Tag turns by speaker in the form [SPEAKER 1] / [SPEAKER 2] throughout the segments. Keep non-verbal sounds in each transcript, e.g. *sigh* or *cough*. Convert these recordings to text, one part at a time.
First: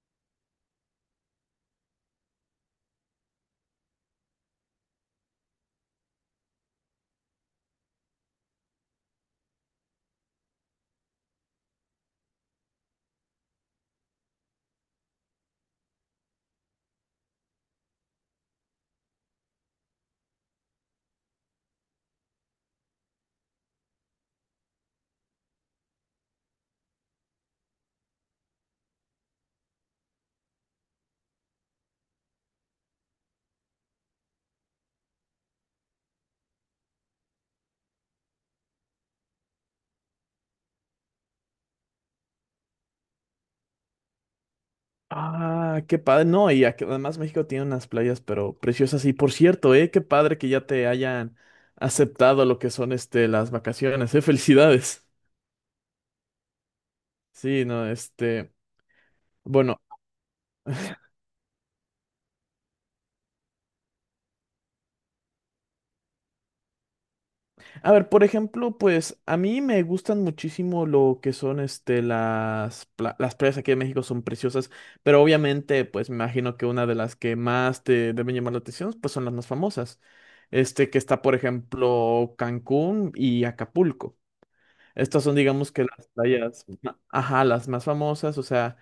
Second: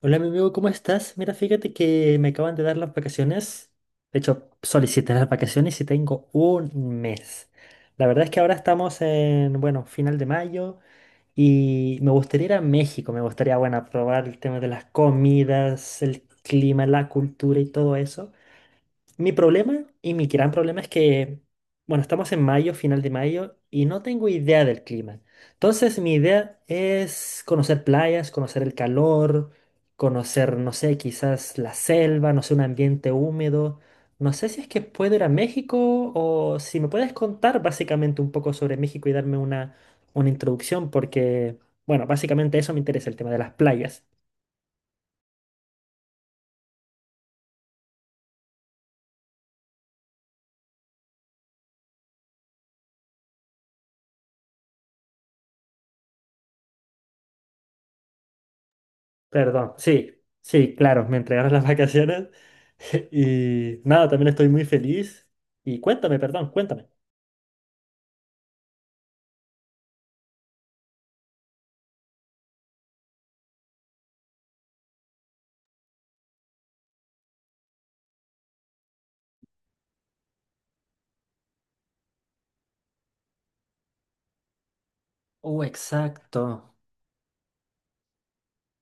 [SPEAKER 1] Hola, mi amigo, ¿cómo estás? Mira, fíjate que me acaban de dar las vacaciones. De hecho, solicité las vacaciones y tengo un mes. La verdad es que ahora estamos en, bueno, final de mayo y me gustaría ir a México. Me gustaría, bueno, probar el tema de las comidas, el clima, la cultura y todo eso. Mi problema y mi gran problema es que, bueno, estamos en mayo, final de mayo, y no tengo idea del clima. Entonces, mi idea es conocer playas, conocer el calor, conocer, no sé, quizás la selva, no sé, un ambiente húmedo. No sé si es que puedo ir a México o si me puedes contar básicamente un poco sobre México y darme una introducción, porque, bueno, básicamente eso me interesa, el tema de las playas.
[SPEAKER 2] Ah, qué padre. No, y además México tiene unas playas, pero preciosas. Y por cierto, qué padre que ya te hayan aceptado lo que son las vacaciones, *laughs* Felicidades. Sí, no,
[SPEAKER 1] Perdón,
[SPEAKER 2] bueno,
[SPEAKER 1] sí, sí, claro, me entregaron las vacaciones *laughs* y nada, también estoy muy feliz. Y cuéntame, perdón, cuéntame.
[SPEAKER 2] a ver, por ejemplo, pues a mí me gustan muchísimo lo que son las las playas aquí de México son preciosas, pero obviamente, pues me imagino que una de las que más te deben llamar la atención, pues son las más famosas. Este, que está, por ejemplo, Cancún y Acapulco. Estas son,
[SPEAKER 1] Oh,
[SPEAKER 2] digamos que las playas,
[SPEAKER 1] exacto.
[SPEAKER 2] ajá, las más famosas, o sea,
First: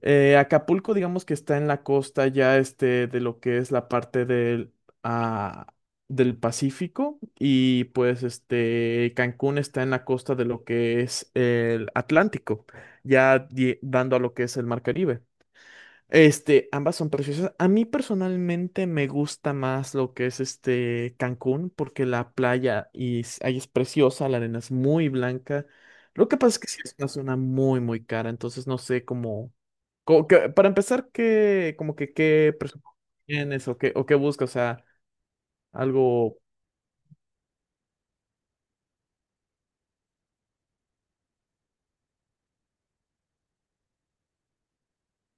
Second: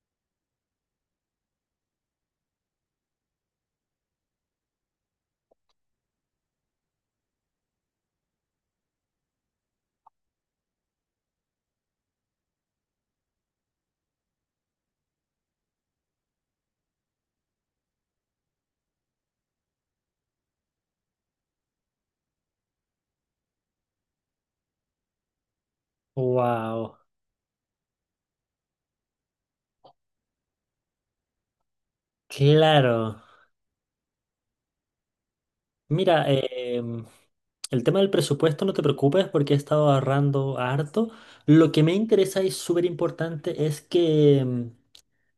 [SPEAKER 2] Acapulco, digamos que está en la costa ya de lo que es la parte ah, del Pacífico y pues Cancún está en la costa de lo que es el Atlántico, ya dando a lo que es el Mar Caribe. Este, ambas son preciosas. A mí personalmente me gusta más lo que es Cancún, porque la playa y ahí es preciosa, la arena es muy blanca. Lo que pasa es que sí es
[SPEAKER 1] Wow,
[SPEAKER 2] una zona muy, muy cara, entonces no sé cómo, para empezar, como que qué presupuesto
[SPEAKER 1] claro.
[SPEAKER 2] tienes o qué buscas, o sea,
[SPEAKER 1] Mira,
[SPEAKER 2] algo.
[SPEAKER 1] el tema del presupuesto no te preocupes porque he estado ahorrando harto. Lo que me interesa y súper importante es que.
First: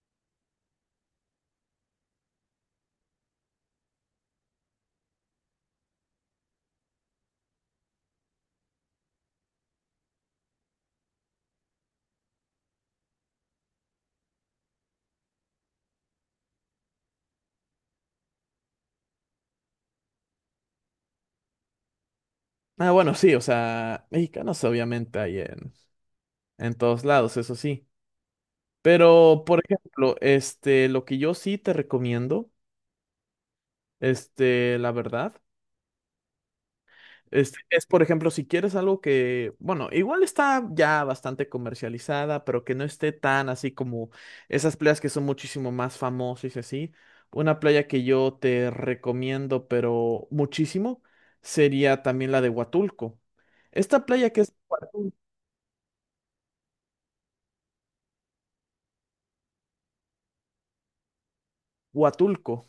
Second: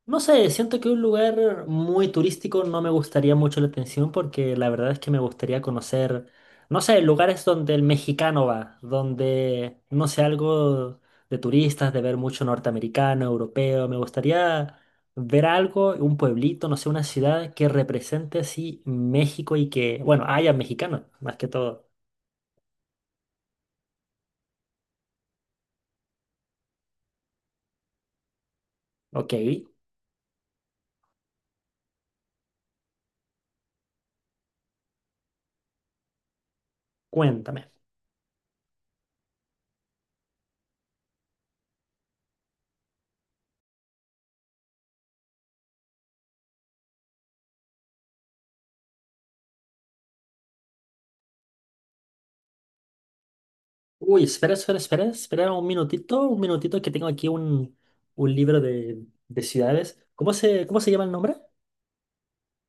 [SPEAKER 1] No sé, siento que un lugar muy turístico no me gustaría mucho la atención porque la verdad es que me gustaría conocer, no sé, lugares donde el mexicano va, donde, no sé, algo de turistas, de ver mucho norteamericano, europeo. Me gustaría ver algo, un pueblito, no sé, una ciudad que represente así México y que, bueno, haya mexicanos, más que todo.
[SPEAKER 2] Ah, bueno, sí, o sea, mexicanos obviamente hay en todos lados, eso sí.
[SPEAKER 1] Ok,
[SPEAKER 2] Pero, por ejemplo, lo que yo sí te recomiendo. Este, la verdad. Este,
[SPEAKER 1] cuéntame.
[SPEAKER 2] es, por ejemplo, si quieres algo que, bueno, igual está ya bastante comercializada, pero que no esté tan así como esas playas que son muchísimo más famosas y así. Una playa que yo te recomiendo, pero muchísimo, sería también la de Huatulco. Esta
[SPEAKER 1] Uy,
[SPEAKER 2] playa que
[SPEAKER 1] espera,
[SPEAKER 2] es
[SPEAKER 1] espera, espera, espera un minutito que tengo aquí un libro de ciudades. Cómo se llama el nombre?
[SPEAKER 2] Huatulco,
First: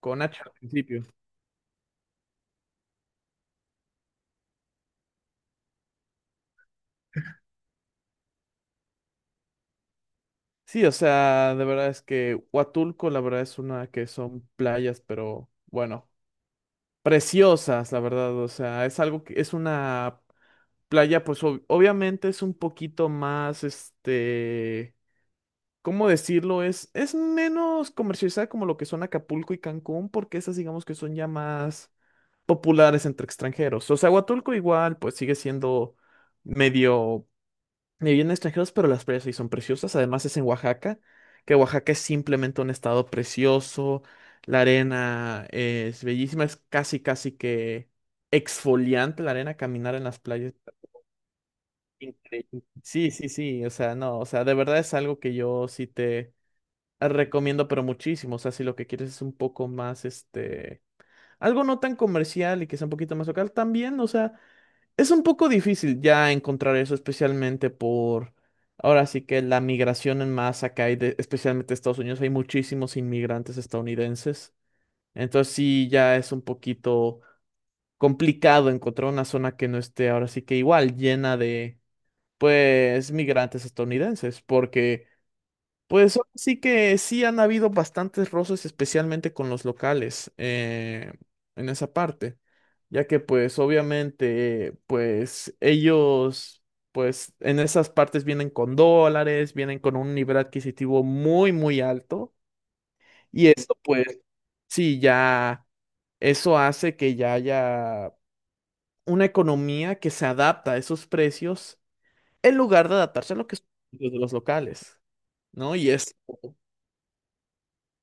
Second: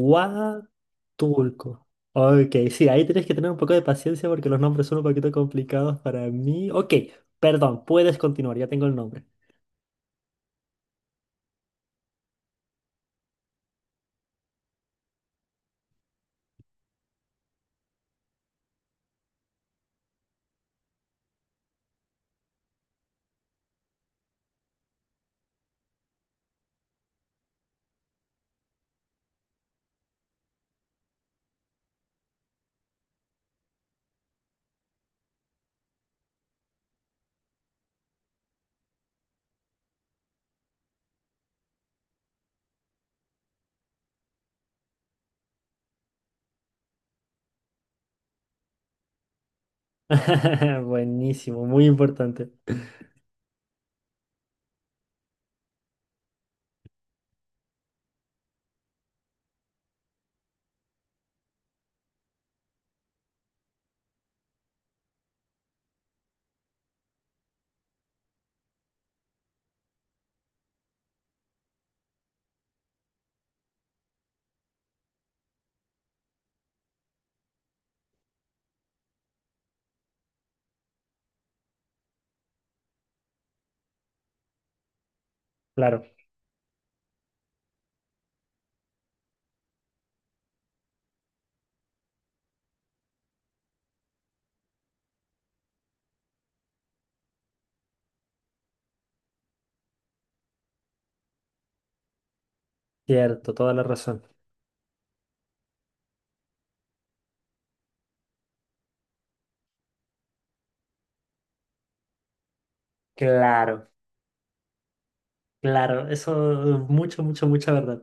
[SPEAKER 2] con H al principio.
[SPEAKER 1] Ok, sí, ahí tienes que tener un poco de paciencia porque los nombres son un poquito complicados para mí. Ok, perdón, puedes continuar, ya tengo el nombre.
[SPEAKER 2] Sí, o sea, de verdad es que Huatulco, la verdad es una que son playas, pero bueno, preciosas, la verdad. O sea, es algo que es una. Playa, pues obviamente es un poquito más, ¿cómo decirlo? Es menos comercializada como lo que son Acapulco y Cancún, porque esas digamos que son ya más populares entre extranjeros. O sea, Huatulco igual, pues sigue siendo medio, medio lleno de extranjeros, pero las playas sí son preciosas. Además es en Oaxaca, que Oaxaca es simplemente un estado precioso. La arena es bellísima, es casi, casi que exfoliante la arena, caminar en las playas
[SPEAKER 1] *laughs* Buenísimo, muy importante.
[SPEAKER 2] increíble. Sí, sí, sí, o sea, no, o sea, de verdad es algo que yo sí te recomiendo, pero muchísimo, o sea, si lo que quieres es un poco más, algo no tan comercial y que sea un poquito más local, también, o sea, es un poco difícil ya encontrar eso, especialmente ahora sí que la migración en masa que hay, de, especialmente de Estados Unidos, hay muchísimos inmigrantes estadounidenses, entonces sí, ya es un poquito complicado encontrar una zona que no esté ahora sí que igual llena de pues migrantes estadounidenses, porque
[SPEAKER 1] Claro,
[SPEAKER 2] pues ahora sí que sí han habido bastantes roces, especialmente con los locales en esa parte, ya que pues obviamente pues ellos pues en esas partes vienen con dólares, vienen con un nivel adquisitivo muy muy alto y
[SPEAKER 1] cierto, toda
[SPEAKER 2] esto
[SPEAKER 1] la
[SPEAKER 2] pues
[SPEAKER 1] razón.
[SPEAKER 2] sí ya eso hace que ya haya una economía que se adapta a esos precios en lugar de adaptarse a lo que son
[SPEAKER 1] Claro,
[SPEAKER 2] los precios de los locales. ¿No? Y
[SPEAKER 1] claro,
[SPEAKER 2] es,
[SPEAKER 1] eso, mucho, mucho, mucha verdad.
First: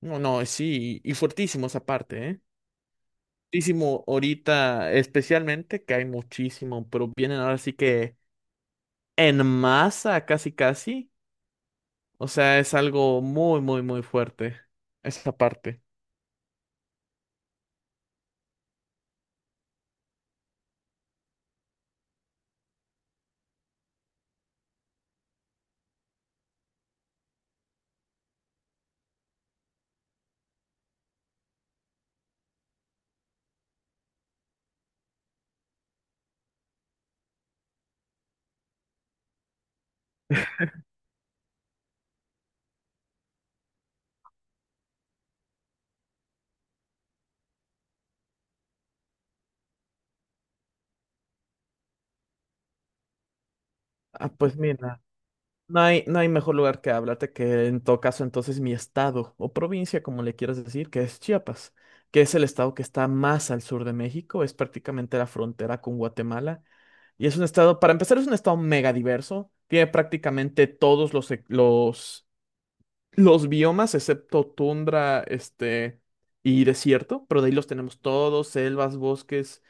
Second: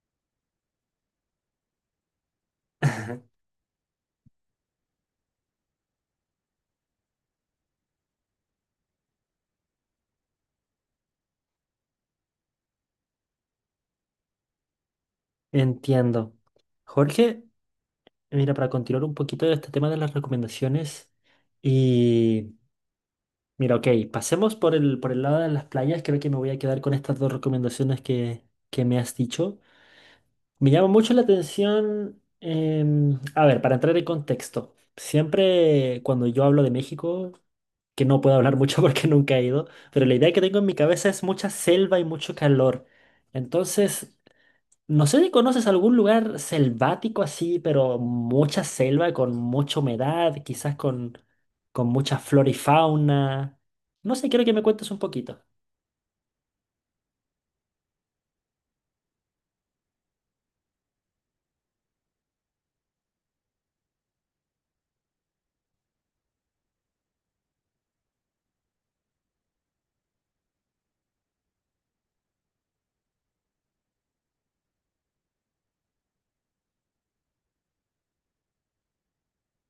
[SPEAKER 2] no, no, sí, y fuertísimos aparte, ¿eh?
[SPEAKER 1] *laughs*
[SPEAKER 2] Fuertísimo ahorita, especialmente, que hay muchísimo, pero vienen ahora sí que en masa, casi, casi. O sea, es algo muy, muy, muy fuerte, esa parte.
[SPEAKER 1] Entiendo. Jorge. Mira, para continuar un poquito de este tema de las recomendaciones y mira, ok, pasemos por por el lado de las playas, creo que me voy a quedar con estas dos recomendaciones que me has dicho. Me llama mucho la atención, em, a ver, para entrar en contexto, siempre cuando yo hablo de México, que no puedo hablar mucho *laughs* porque nunca he ido, pero la idea que tengo en mi cabeza es mucha selva y mucho calor. Entonces, no sé si conoces algún lugar selvático así, pero mucha selva, con mucha humedad, quizás con mucha flora y fauna. No sé,
[SPEAKER 2] Ah,
[SPEAKER 1] quiero que
[SPEAKER 2] pues
[SPEAKER 1] me cuentes un
[SPEAKER 2] mira.
[SPEAKER 1] poquito.
[SPEAKER 2] No hay, no hay mejor lugar que hablarte que en todo caso entonces mi estado o provincia, como le quieras decir, que es Chiapas, que es el estado que está más al sur de México, es prácticamente la frontera con Guatemala y es un estado, para empezar, es un estado mega diverso, tiene prácticamente todos los biomas excepto tundra, y desierto, pero de ahí los tenemos todos, selvas, bosques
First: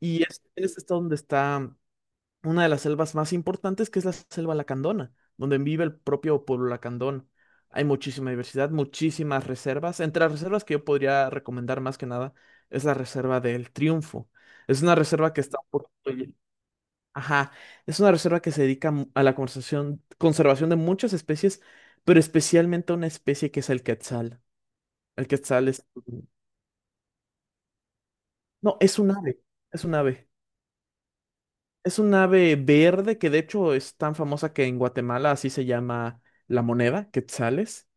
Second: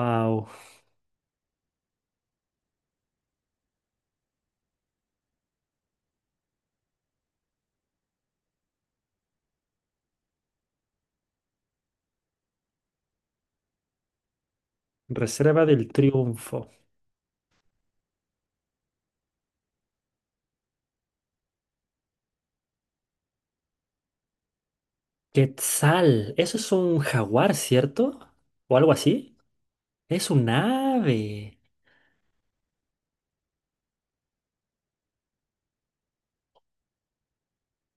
[SPEAKER 2] y es el estado donde está una de las selvas más importantes, que es la selva lacandona, donde vive el propio pueblo lacandón. Hay muchísima diversidad, muchísimas reservas. Entre las reservas que yo podría recomendar más que nada es la reserva del Triunfo. Es una reserva que está
[SPEAKER 1] Reserva del
[SPEAKER 2] por...
[SPEAKER 1] Triunfo.
[SPEAKER 2] Ajá, es una reserva que se dedica a la conservación, conservación de muchas especies, pero especialmente a una especie que es el quetzal. El quetzal es...
[SPEAKER 1] Quetzal, eso es un jaguar, ¿cierto? ¿O
[SPEAKER 2] No,
[SPEAKER 1] algo
[SPEAKER 2] es un
[SPEAKER 1] así?
[SPEAKER 2] ave, es un ave.
[SPEAKER 1] Es un ave.
[SPEAKER 2] Es un ave verde que de hecho es tan famosa que en Guatemala así se llama la moneda, quetzales.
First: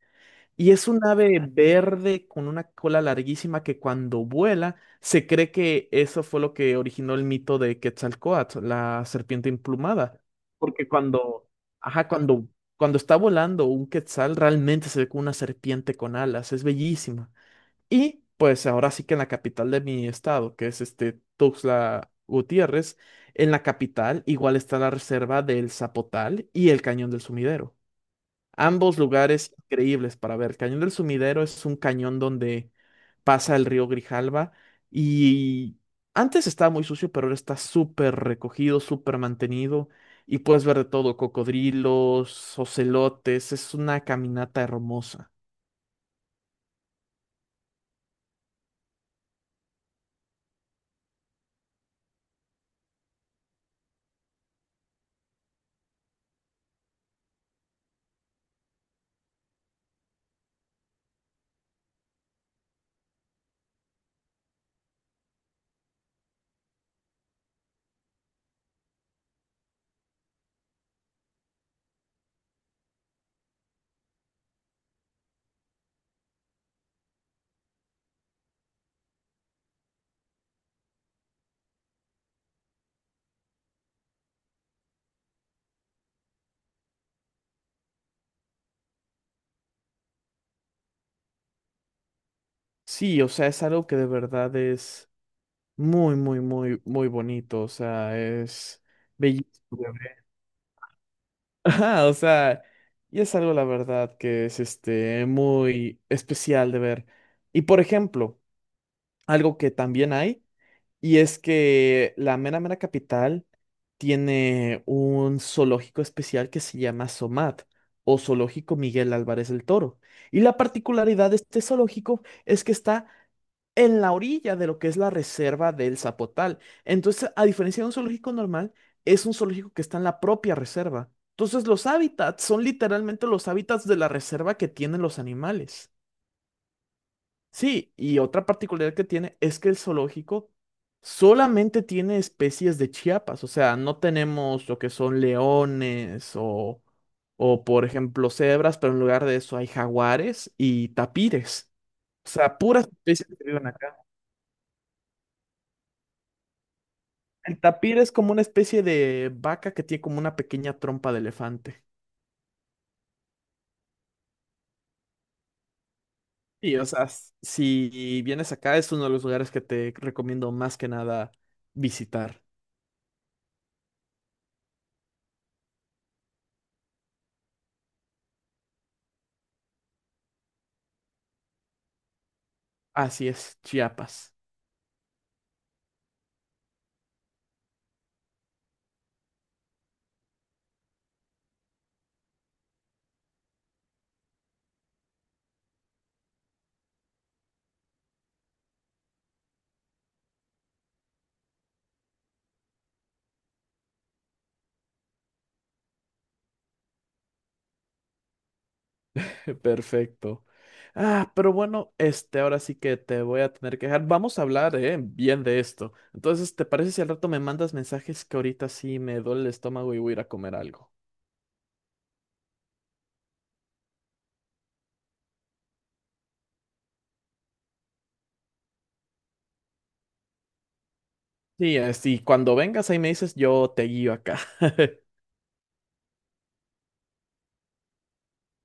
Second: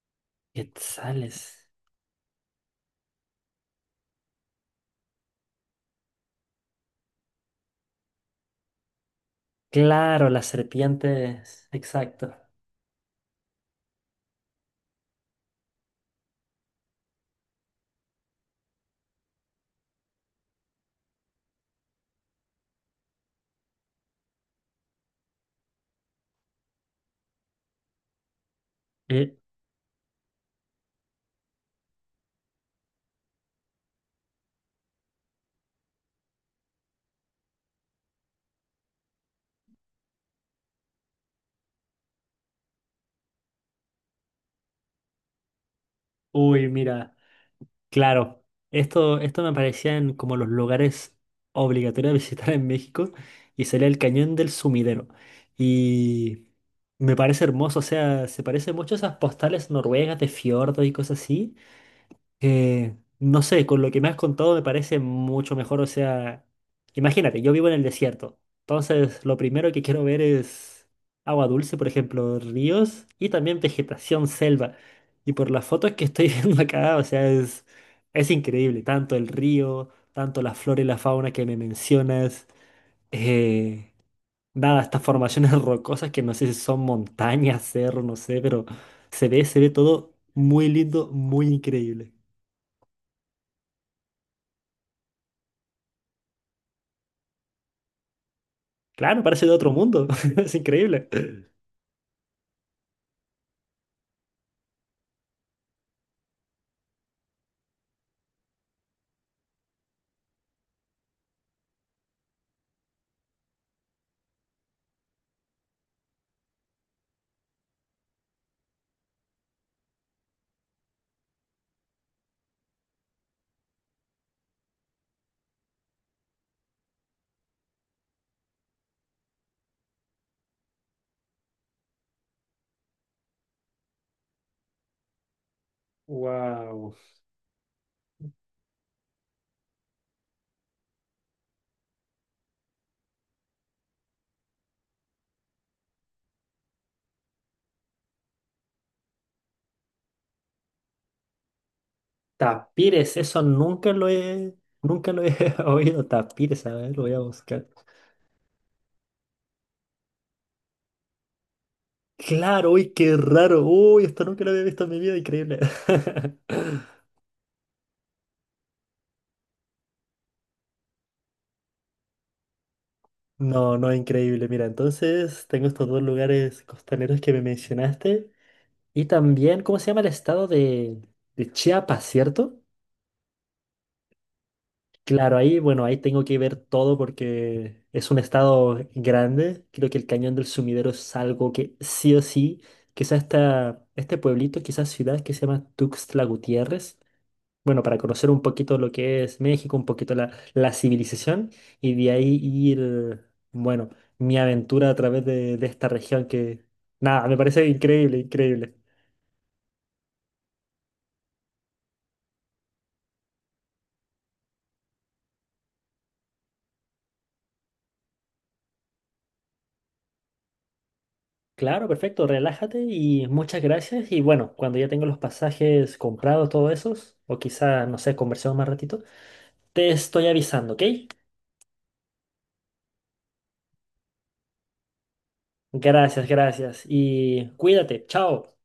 [SPEAKER 2] Y es un ave
[SPEAKER 1] Quetzales.
[SPEAKER 2] verde con una cola larguísima que cuando vuela se cree que eso fue lo que originó el mito de Quetzalcóatl, la serpiente emplumada.
[SPEAKER 1] Claro, las
[SPEAKER 2] Porque cuando,
[SPEAKER 1] serpientes.
[SPEAKER 2] ajá,
[SPEAKER 1] Exacto.
[SPEAKER 2] cuando está volando un quetzal realmente se ve como una serpiente con alas. Es bellísima. Y pues ahora sí que en la capital de mi estado, que es este Tuxtla Gutiérrez, en la capital igual está la reserva del Zapotal y el Cañón del Sumidero. Ambos
[SPEAKER 1] Eh,
[SPEAKER 2] lugares increíbles para ver. El Cañón del Sumidero es un cañón donde pasa el río Grijalva y antes estaba muy sucio, pero ahora está súper recogido, súper mantenido y puedes ver de todo, cocodrilos, ocelotes, es una caminata hermosa.
[SPEAKER 1] uy, mira. Claro, esto me parecían como los lugares obligatorios de visitar en México y sería el Cañón del Sumidero. Y me parece hermoso, o sea, se parece mucho a esas postales noruegas de fiordos y cosas así. No sé, con lo que me has contado me parece mucho mejor. O sea, imagínate, yo vivo en el desierto. Entonces, lo primero que quiero ver es agua dulce, por ejemplo, ríos y también vegetación selva. Y por las fotos que estoy *laughs* viendo acá, o sea, es increíble. Tanto el río, tanto la flora y la fauna que me mencionas. Eh, nada, estas formaciones *laughs* rocosas que no sé si son montañas, cerros, no sé, pero se ve todo muy lindo, muy increíble.
[SPEAKER 2] Sí, o sea, es algo que de verdad es muy, muy, muy, muy bonito. O sea, es
[SPEAKER 1] Claro, parece de
[SPEAKER 2] bellísimo
[SPEAKER 1] otro
[SPEAKER 2] de
[SPEAKER 1] mundo.
[SPEAKER 2] ver.
[SPEAKER 1] *laughs* Es increíble.
[SPEAKER 2] *laughs* Ajá, o sea, y es algo, la verdad, que es muy especial de ver. Y por ejemplo, algo que también hay, y es que la mera mera capital tiene un zoológico especial que se llama SOMAT, o Zoológico Miguel Álvarez del Toro. Y la particularidad de este zoológico es que está en la orilla de lo que es la reserva del Zapotal. Entonces, a diferencia de un zoológico normal, es un zoológico que está en la propia reserva. Entonces, los hábitats son literalmente los hábitats de la reserva que tienen los animales.
[SPEAKER 1] Wow.
[SPEAKER 2] Sí, y otra particularidad que tiene es que el zoológico solamente tiene especies de Chiapas, o sea, no tenemos lo que son leones o por ejemplo, cebras, pero en lugar de eso hay jaguares y tapires, o sea, puras
[SPEAKER 1] Tapires,
[SPEAKER 2] especies
[SPEAKER 1] eso
[SPEAKER 2] que viven
[SPEAKER 1] nunca
[SPEAKER 2] acá.
[SPEAKER 1] lo he, nunca lo he *laughs* oído. Tapires, a ver, lo voy a
[SPEAKER 2] El
[SPEAKER 1] buscar.
[SPEAKER 2] tapir es como una especie de vaca que tiene como una pequeña trompa de elefante.
[SPEAKER 1] Claro, uy, qué raro. Uy, esto nunca lo había visto en mi vida, increíble. *laughs*
[SPEAKER 2] Y, o sea, si vienes acá, es uno de los lugares que te recomiendo más que nada visitar.
[SPEAKER 1] No, no, increíble. Mira, entonces tengo estos dos lugares costaneros que me mencionaste. Y también, ¿cómo se llama el estado de Chiapas, cierto?
[SPEAKER 2] Así es, Chiapas.
[SPEAKER 1] Claro, ahí, bueno, ahí tengo que ver todo porque es un estado grande. Creo que el Cañón del Sumidero es algo que sí o sí, quizás esta, este pueblito, quizás ciudad que se llama Tuxtla Gutiérrez. Bueno, para conocer un poquito lo que es México, un poquito la civilización y de ahí ir, bueno, mi aventura a través de esta región que, nada, me parece increíble, increíble.
[SPEAKER 2] *laughs* Perfecto. Ah, pero bueno, ahora sí que te voy a tener que dejar. Vamos a hablar, bien de esto. Entonces, ¿te parece si al rato me mandas mensajes que ahorita sí me duele el estómago y voy a ir a comer algo?
[SPEAKER 1] Claro, perfecto, relájate y muchas gracias. Y bueno, cuando ya tengo los pasajes comprados, todos esos, o quizá, no sé, conversemos más ratito, te estoy avisando, ¿ok?
[SPEAKER 2] Sí, así, cuando vengas ahí me dices, yo te guío acá. *laughs*
[SPEAKER 1] Gracias, gracias. Y cuídate, chao.